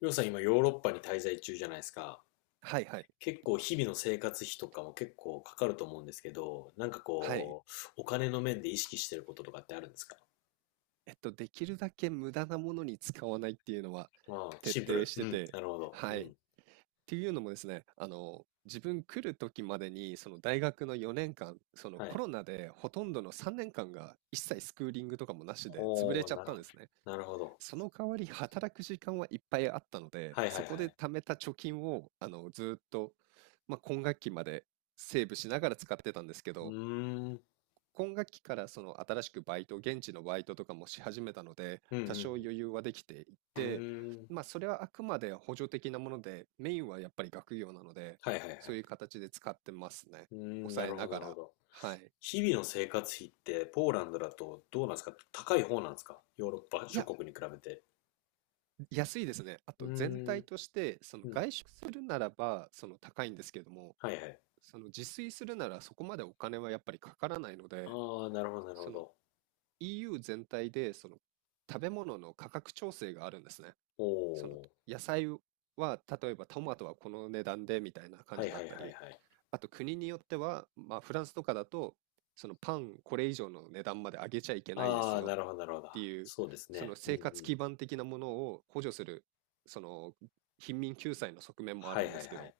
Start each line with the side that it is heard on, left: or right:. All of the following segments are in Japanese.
left: りょうさん今ヨーロッパに滞在中じゃないですか。
right: はいはい。
left: 結構日々の生活費とかも結構かかると思うんですけど、なんか
right: はい。
left: こう、お金の面で意識してることとかってあるんですか？
right: できるだけ無駄なものに使わないっていうのは
left: ああ、
right: 徹
left: シンプ
right: 底
left: ル。
right: し
left: う
right: て
left: ん、
right: て、
left: なるほど。う
right: はい。っ
left: ん。
right: ていうのもですね、自分来る時までに、その大学の4年間、その
left: は
right: コ
left: い。
right: ロナでほとんどの3年間が一切スクーリングとかもなしで潰れ
left: ほ
right: ち
left: う、
right: ゃ
left: な
right: っ
left: る
right: たん
left: ほど。
right: ですね。
left: なるほど。
right: その代わり働く時間はいっぱいあったので、
left: はいはい
right: そ
left: は
right: こで
left: い。
right: 貯めた貯金を、ずーっと、まあ、今学期までセーブしながら使ってたんですけ
left: う
right: ど、
left: ーん。
right: 今学期からその新しくバイト、現地のバイトとかもし始めたので、
left: うんう
right: 多少余
left: ん
right: 裕はできてい
left: うん。う
right: て、
left: ーん。
right: まあそれはあくまで補助的なもので、メインはやっぱり学業なので、
left: はいはいは
right: そう
left: い。
right: いう形で使ってますね。
left: うーん、な
right: 抑え
left: るほ
right: な
left: どな
right: が
left: るほ
right: ら。
left: ど。
right: はい。
left: 日々の生活費ってポーランドだとどうなんですか？高い方なんですか？ヨーロッパ
right: い
left: 諸
right: や、
left: 国に比べて。
right: 安いですね。あ
left: う
right: と全
left: ー
right: 体
left: ん。
right: として、その
left: うん。
right: 外食するならば、その高いんですけども、
left: はいはい。
right: その自炊するならそこまでお金はやっぱりかからないので、
left: ああ、なるほど、なる
right: そ
left: ほ
right: の
left: ど。
right: EU 全体でその食べ物の価格調整があるんですね。
left: お
right: その
left: お。
right: 野菜は例えばトマトはこの値段でみたいな感
left: はい
right: じだ
left: はい
right: っ
left: はい
right: た
left: は
right: り、
left: い。
right: あと国によっては、まあ、フランスとかだとそのパンこれ以上の値段まで上げちゃいけないで
left: あ
right: す
left: あ、
right: よっ
left: なるほど、なるほど。
right: ていう
left: そうです
right: その
left: ね。うんう
right: 生活
left: ん。
right: 基盤的なものを補助するその貧民救済の側面もあ
left: は
right: る
left: いは
right: んです
left: い
right: け
left: は
right: ど、
left: い。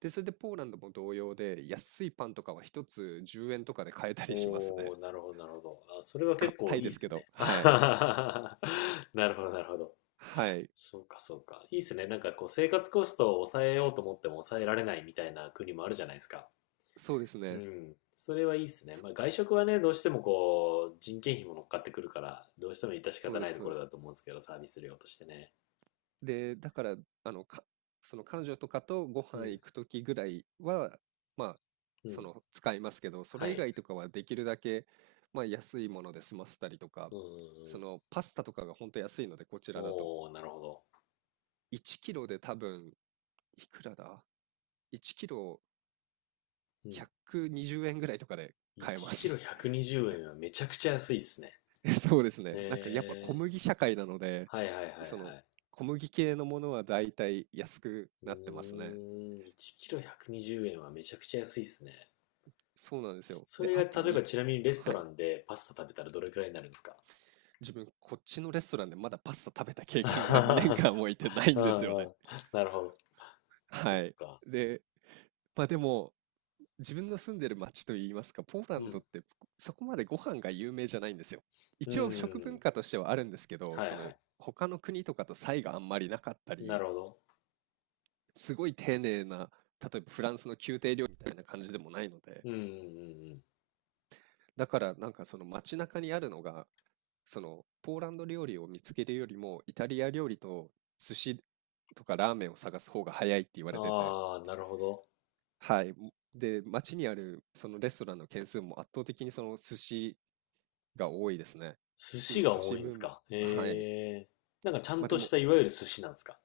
right: で、それでポーランドも同様で安いパンとかは一つ10円とかで買えたりします
left: お
right: ね。
left: お、なるほど、なるほど。あ、それは結構
right: 硬い
left: いい
right: で
left: で
right: すけ
left: す
right: ど、
left: ね。あ
right: は
left: は
right: い。
left: ははなるほど、なるほど。
right: はい。
left: そうか、そうか。いいですね。なんかこう、生活コストを抑えようと思っても抑えられないみたいな国もあるじゃないですか。
right: そうです
left: う
right: ね。
left: ん。それはいいですね。
right: そ
left: まあ、外食はね、どうしてもこう、人件費も乗っかってくるから、どうしても致し
right: そう
left: 方
right: で
left: な
right: す、
left: いと
right: そう
left: こ
right: で
left: ろ
right: す。
left: だと思うんですけど、サービス料としてね。
right: で、だから、あの、か、その彼女とかとご
left: う
right: 飯
left: ん、
right: 行くときぐらいは、まあ、
left: う
right: そ
left: ん。
right: の使いますけど、そ
left: は
right: れ以
left: い。
right: 外とかはできるだけ、まあ、安いもので済ませたりとか、
left: うんうんう
right: そ
left: ん。
right: のパスタとかが本当安いので、こちらだと。
left: おー、なるほど。
right: 1キロで多分、いくらだ ?1 キロ
left: うん。
right: 120円ぐらいとかで買え
left: 1
right: ま
left: キロ
right: す。
left: 120円はめちゃくちゃ安いっすね。
right: そうですね。なんかやっぱ小
left: へえ。
right: 麦社会なので、
left: はいはいはい
right: そ
left: は
right: の
left: い。
right: 小麦系のものはだいたい安く
left: う
right: なってますね。
left: ーん、1キロ120円はめちゃくちゃ安いっすね。
right: そうなんですよ。
left: そ
right: で、
left: れ
right: あと
left: が、例えば
right: に、
left: ちなみにレスト
right: は
left: ラ
right: い、
left: ンでパスタ食べたらどれくらいになるんですか？
right: 自分、こっちのレストランでまだパスタ食べた経
left: あ
right: 験が
left: はは
right: 2
left: そうっ
right: 年間もい
left: す
right: てな
left: か。
right: い
left: う
right: んですよ
left: んう
right: ね。
left: ん。なるほど。そっ
right: はい。
left: か。
right: で、まあでも、自分の住んでる町といいますか、ポーラ
left: う
right: ンドっ
left: ん。
right: てそこまでご飯が有名じゃないんですよ。
left: う
right: 一応食
left: ん。
right: 文化としてはあるんですけど、
left: はい
right: そ
left: は
right: の
left: い。
right: 他の国とかと差異があんまりなかった
left: な
right: り、
left: るほど。
right: すごい丁寧な、例えばフランスの宮廷料理みたいな感じでもないので、
left: うんうんうん
right: だからなんかその街中にあるのがそのポーランド料理を見つけるよりもイタリア料理と寿司とかラーメンを探す方が早いって言わ
left: うん。
right: れてて、
left: ああ、なるほど。
right: はい。で、街にあるそのレストランの件数も圧倒的にその寿司が多いですね。
left: 寿司
right: 今、寿
left: が多
right: 司
left: いんで
right: ブー
left: す
right: ム。
left: か？
right: はい。
left: ええー、なんかちゃん
right: まあで
left: とし
right: も、
left: たいわゆる寿司なんですか？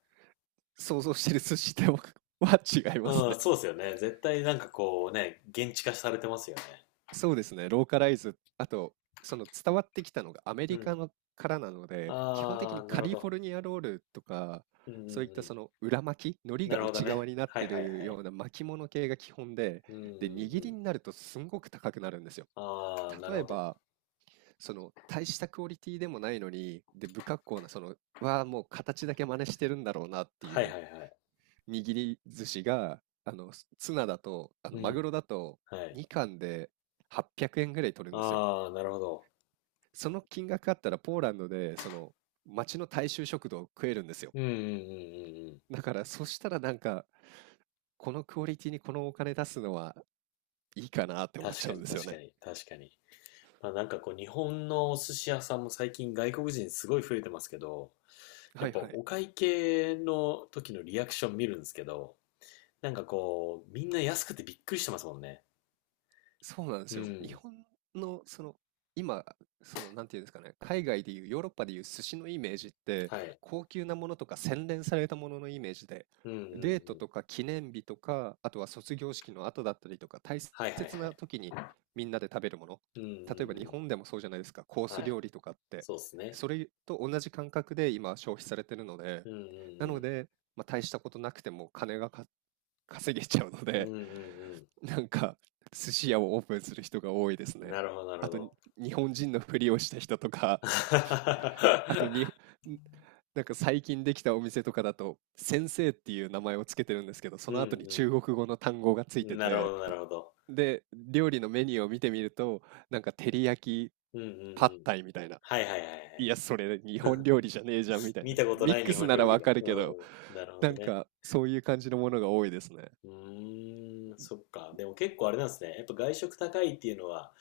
right: 想像してる寿司とは 違います
left: う
right: ね。
left: ん、そうですよね。絶対なんかこうね、現地化されてますよね。
right: そうですね、ローカライズ、あと、その伝わってきたのがアメ
left: う
right: リカ
left: ん。
right: のからなので、基本的
left: あ
right: に
left: あ、な
right: カ
left: るほ
right: リフォ
left: ど。
right: ルニアロールとか、
left: うんう
right: そういっ
left: ん
right: た
left: う
right: その裏巻き、
left: ん。
right: 海苔
left: な
right: が
left: るほど
right: 内側
left: ね。
right: になっ
left: はい
right: て
left: はいは
right: るよ
left: い。
right: うな巻物系が基本で、
left: うんうん
right: で、握
left: う
right: り
left: ん。
right: になるとすんごく高くなるんですよ。
left: ああ、なる
right: 例え
left: ほど。
right: ば、その大したクオリティでもないのに、で、不格好な、その、わあ、もう形だけ真似してるんだろうなって
left: は
right: い
left: い
right: う
left: はいはい。
right: 握り寿司が、ツナだと、
left: う
right: マグ
left: ん。
right: ロだと、
left: はい。
right: 2貫で800円ぐらい取るんですよ。
left: ああ、なるほど。
right: その金額あったら、ポーランドで、その、町の大衆食堂を食えるんですよ。
left: うんうんうんうんうん。
right: だから、そしたらなんか、このクオリティにこのお金出すのはいいかなって思っ
left: 確
right: ちゃ
left: か
right: うん
left: に
right: ですよ
left: 確か
right: ね。
left: に確かに。まあなんかこう日本のお寿司屋さんも最近外国人すごい増えてますけど、や
right: は
left: っ
right: い
left: ぱ
right: はい。
left: お会計の時のリアクション見るんですけど、なんかこう、みんな安くてびっくりしてますもんね。
right: そうなんで
left: う
right: すよ。日
left: ん。
right: 本のその今そのなんていうんですかね、海外でいうヨーロッパでいう寿司のイメージって
left: はい。
right: 高級なものとか洗練されたもののイメージで、
left: うんうんう
right: デート
left: ん。
right: とか記念日とかあとは卒業式の後だったりとか大
left: はいはいは
right: 切な
left: い。
right: 時にみんなで食べるもの、
left: うんうん
right: 例えば日
left: うん。
right: 本でもそうじゃないですか、コース
left: はい。
right: 料理とかって、
left: そうっすね。
right: それと同じ感覚で今消費されてるので、
left: うんう
right: なの
left: ん
right: で、まあ、大したことなくても金が稼げちゃうの
left: うん。
right: で、
left: うんうん
right: なんか寿司屋をオープンする人が多いです
left: うん。な
right: ね。
left: るほどなるほ
right: あと
left: ど。
right: に日本人のふりをした人とか、あとに、なんか最近できたお店とかだと、先生っていう名前をつけてるんですけど、そ
left: う
right: の後に中
left: ん
right: 国語の単語がつ
left: う
right: いて
left: ん。なるほ
right: て、
left: どなるほど。
right: で、料理のメニューを見てみると、なんか照り焼き、
left: うんうん
right: パッ
left: うん。
right: タイみたいな。
left: はいはいはいは
right: い
left: い。
right: や、それ日本 料理じゃねえじゃんみたい
left: 見
right: な。
left: たこと
right: ミ
left: な
right: ッ
left: い
right: ク
left: 日
right: ス
left: 本
right: なら
left: 料
right: わ
left: 理が。
right: かるけど、
left: うん。なるほ
right: な
left: ど
right: ん
left: ね。
right: かそういう感じのものが多いですね。
left: うーん、そっか。でも結構あれなんですね。やっぱ外食高いっていうのは、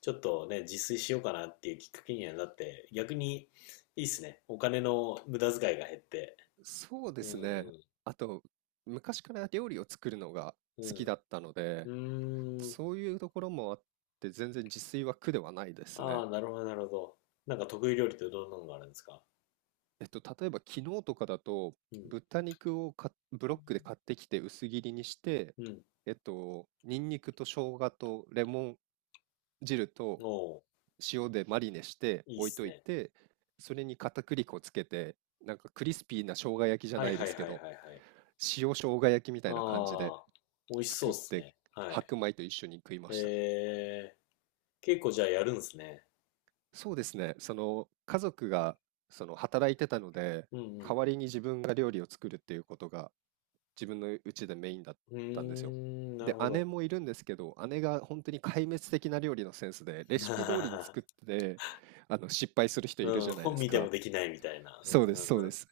left: ちょっとね、自炊しようかなっていうきっかけにはなって、逆にいいっすね。お金の無駄遣いが減って。
right: そうで
left: う
right: すね。
left: ん
right: あと、昔から料理を作るのが
left: う
right: 好き
left: ん。
right: だったので、
left: うん。うーん。
right: そういうところもあって、全然自炊は苦ではないです
left: あ
right: ね。
left: あ、なるほど、なるほど。なんか得意料理ってどんなのがあるんですか？
right: 例えば昨日とかだと、
left: うん。
right: 豚肉をブロックで買ってきて薄切りにして、
left: うん。
right: ニンニクと生姜とレモン汁と
left: おお、
right: 塩でマリネして
left: いいっ
right: 置い
left: す
right: とい
left: ね。
right: て、それに片栗粉つけて、なんかクリスピーな生姜焼きじゃ
left: は
right: な
left: い
right: い
left: は
right: で
left: いは
right: す
left: い
right: け
left: はいは
right: ど、
left: い。
right: 塩生姜焼きみたいな感じで
left: ああ、美味しそ
right: 作
left: うっ
right: っ
left: す
right: て
left: ね。はい。
right: 白米と一緒に食いました。
left: えー、結構じゃあやるんですね。
right: そうですね。その家族がその働いてたので、
left: うんう
right: 代
left: ん。
right: わりに自分が料理を作るっていうことが自分の家でメインだっ
left: うー
right: たんですよ。
left: ん、なる
right: で、
left: ほ
right: 姉
left: ど。
right: もいるんですけど、姉が本当に壊滅的な料理のセンスで、レ シピ通りに
left: あ
right: 作って、あの失敗する人いる
left: ーう
right: じ
left: ん、
right: ゃないで
left: 本
right: す
left: 見ても
right: か。
left: できないみたいな。
right: そうですそ
left: う
right: う
left: んう
right: で
left: ん
right: す。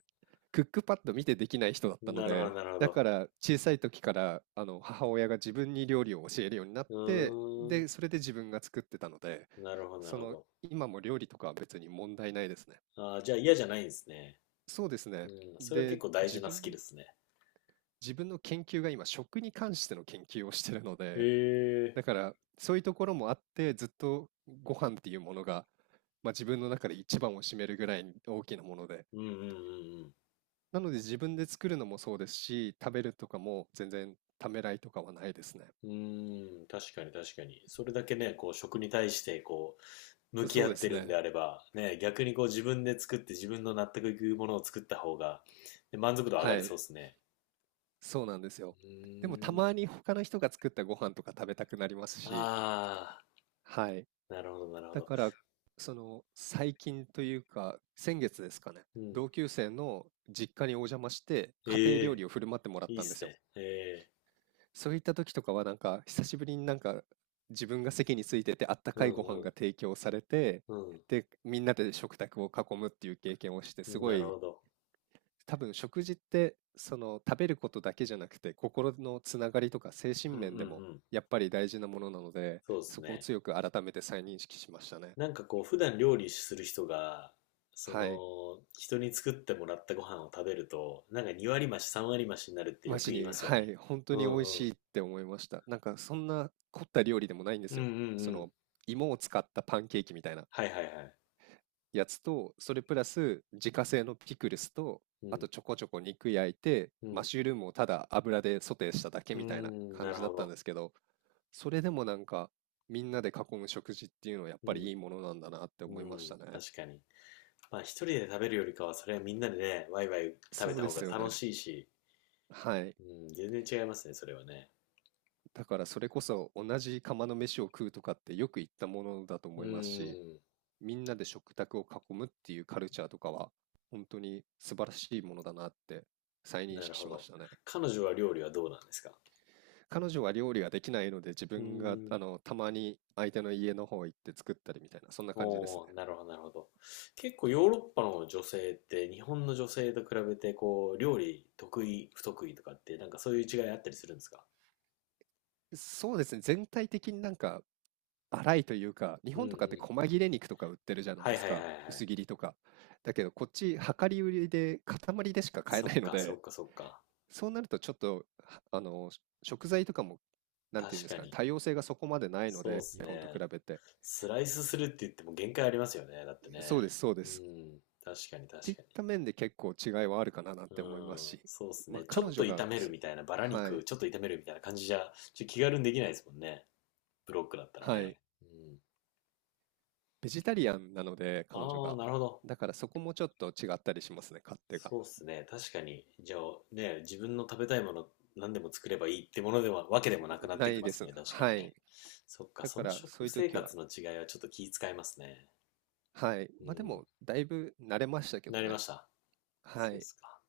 right: クックパッド見てできない人だっ
left: う
right: た
left: ん。
right: の
left: なるほど、
right: で、
left: なるほ
right: だ
left: ど。
right: から小さい時からあの母親が自分に料理を教えるようになっ
left: う
right: て、
left: ー
right: で、それで自分が作ってたので、
left: ん。なるほど、な
right: そ
left: るほ
right: の
left: ど。
right: 今も料理とかは別に問題ないですね。
left: ああ、じゃあ嫌じゃないんですね。
right: そうです
left: う
right: ね。
left: ん。それは
right: で、
left: 結構大事なスキルですね。
right: 自分の研究が今食に関しての研究をしてるので、
left: へえ。
right: だからそういうところもあってずっとご飯っていうものが、まあ、自分の中で一番を占めるぐらい大きなもので、
left: うんうんうんうん。
right: なので自分で作るのもそうですし、食べるとかも全然ためらいとかはないですね。
left: うーん、確かに確かに。それだけね、こう、食に対して、こう、向き
right: そ
left: 合
right: うで
left: って
right: す
left: るんで
right: ね。
left: あれば、ね、逆にこう、自分で作って自分の納得いくものを作った方が、で満足度上が
right: は
left: り
right: い。
left: そうですね。
right: そうなんですよ。
left: う
right: でもた
left: ーん。
right: まに他の人が作ったご飯とか食べたくなりますし、
left: あ
right: はい。
left: あ、なるほど、なるほ
right: だ
left: ど。
right: から、その最近というか、先月ですかね、
left: うん。
right: 同級生の実家にお邪魔して家庭
left: え
right: 料
left: え、
right: 理を振る舞ってもらっ
left: いいっ
right: たんで
left: す
right: すよ。
left: ね。へえ。
right: そういった時とかはなんか久しぶりに、なんか自分が席についててあった
left: う
right: かいご飯が
left: ん
right: 提供されて、
left: うん。
right: でみんなで食卓を囲むっていう経験をして
left: う
right: す
left: ん。
right: ご
left: なる
right: い、
left: ほど。
right: 多分食事ってその食べることだけじゃなくて心のつながりとか精神
left: うんう
right: 面
left: んう
right: でも
left: ん。
right: やっぱり大事なものなので、
left: そうです
right: そこを
left: ね。
right: 強く改めて再認識しましたね。
left: なんかこう、普段料理する人が、そ
right: はい。
left: の、人に作ってもらったご飯を食べると、なんか2割増し、3割増しになるってよ
right: マ
left: く
right: ジ
left: 言いま
right: に、
left: すよ
right: は
left: ね。
right: い、本当
left: う
right: に美味
left: んうん。
right: しいって思いました。なんかそんな凝った料理でもないんで
left: うん
right: す
left: うん
right: よ。
left: う
right: そ
left: ん。
right: の芋を使ったパンケーキみたいな。
left: はいはいはい。
right: やつと、それプラス自家製のピクルスと、
left: う
right: あと
left: ん。
right: ちょこちょこ肉焼いて、
left: う
right: マッ
left: ん。
right: シュルームをただ油でソテーしただけ
left: うー
right: みたいな
left: ん、
right: 感
left: なる
right: じだっ
left: ほ
right: たん
left: ど。
right: ですけど、それでもなんかみんなで囲む食事っていうのはやっ
left: う
right: ぱりい
left: ん。
right: いものなんだなって
left: う
right: 思いまし
left: ん。
right: たね。
left: 確かに。まあ一人で食べるよりかは、それはみんなでね、ワイワイ食
right: そ
left: べ
right: う
left: た
right: で
left: 方が
right: すよ
left: 楽
right: ね。
left: しいし、
right: はい。
left: うん、全然違いますね、それはね。
right: だからそれこそ同じ釜の飯を食うとかってよく言ったものだと
left: う
right: 思いますし、
left: ん。
right: みんなで食卓を囲むっていうカルチャーとかは本当に素晴らしいものだなって再認
left: なる
right: 識
left: ほ
right: しま
left: ど。
right: したね。
left: 彼女は料理はどうなんですか？
right: 彼女は料理ができないので自
left: う
right: 分が
left: ー
right: あ
left: ん。
right: のたまに相手の家の方行って作ったりみたいなそんな感じですね。
left: おー、なるほど、なるほど。結構ヨーロッパの女性って日本の女性と比べてこう料理得意不得意とかってなんかそういう違いあったりするんですか？
right: そうですね、全体的になんか粗いというか、日
left: うん
right: 本
left: う
right: とかって
left: ん。
right: 細切れ肉とか売ってるじゃない
left: は
right: で
left: いは
right: す
left: いはい
right: か、
left: は
right: 薄
left: い。
right: 切りとか。だけどこっち量り売りで塊でしか買え
left: そ
right: な
left: っ
right: いの
left: かそ
right: で、
left: っかそっか。
right: そうなるとちょっとはあの食材とかもなんていうん
left: 確
right: です
left: か
right: かね、
left: に。
right: 多様性がそこまでないの
left: そうっ
right: で
left: す
right: 日本と比
left: ね。
right: べて。
left: スライスするって言っても限界ありますよね。だって
right: そうで
left: ね。
right: すそうで
left: う
right: す。
left: ん。確か
right: っ
left: に
right: てい
left: 確
right: っ
left: かに。
right: た面で結構違いはあるかななん
left: う
right: て思います
left: ん、
right: し、
left: そうっす
right: まあ、
left: ね。ちょ
right: 彼
left: っと
right: 女が
left: 炒める
right: そ、
left: みたいな、バラ
right: は
left: 肉
right: い、
left: ちょっと炒めるみたいな感じじゃ、ちょっと気軽にできないですもんね。ブロックだったら
right: はい、
left: ね。うん。
right: ベジタリアンなので、彼女
left: ああ、
right: が。
left: なるほど。
right: だからそこもちょっと違ったりしますね、勝手が。
left: そうっすね。確かに。じゃあ、ね、自分の食べたいもの何でも作ればいいってものでは、わけでもなくなっ
right: な
left: てき
right: い
left: ま
right: で
left: す
right: すね、
left: ね。確かに
right: は
left: ね。
right: い。
left: そっか、
right: だ
left: そ
right: か
left: の
right: らそ
left: 食
right: ういう
left: 生
right: 時は、
left: 活の違いはちょっと気遣いますね。
right: はい。
left: う
right: まあで
left: ん。
right: も、だいぶ慣れましたけ
left: な
right: ど
left: りま
right: ね。
left: した。
right: は
left: そうっ
right: い。
left: すか。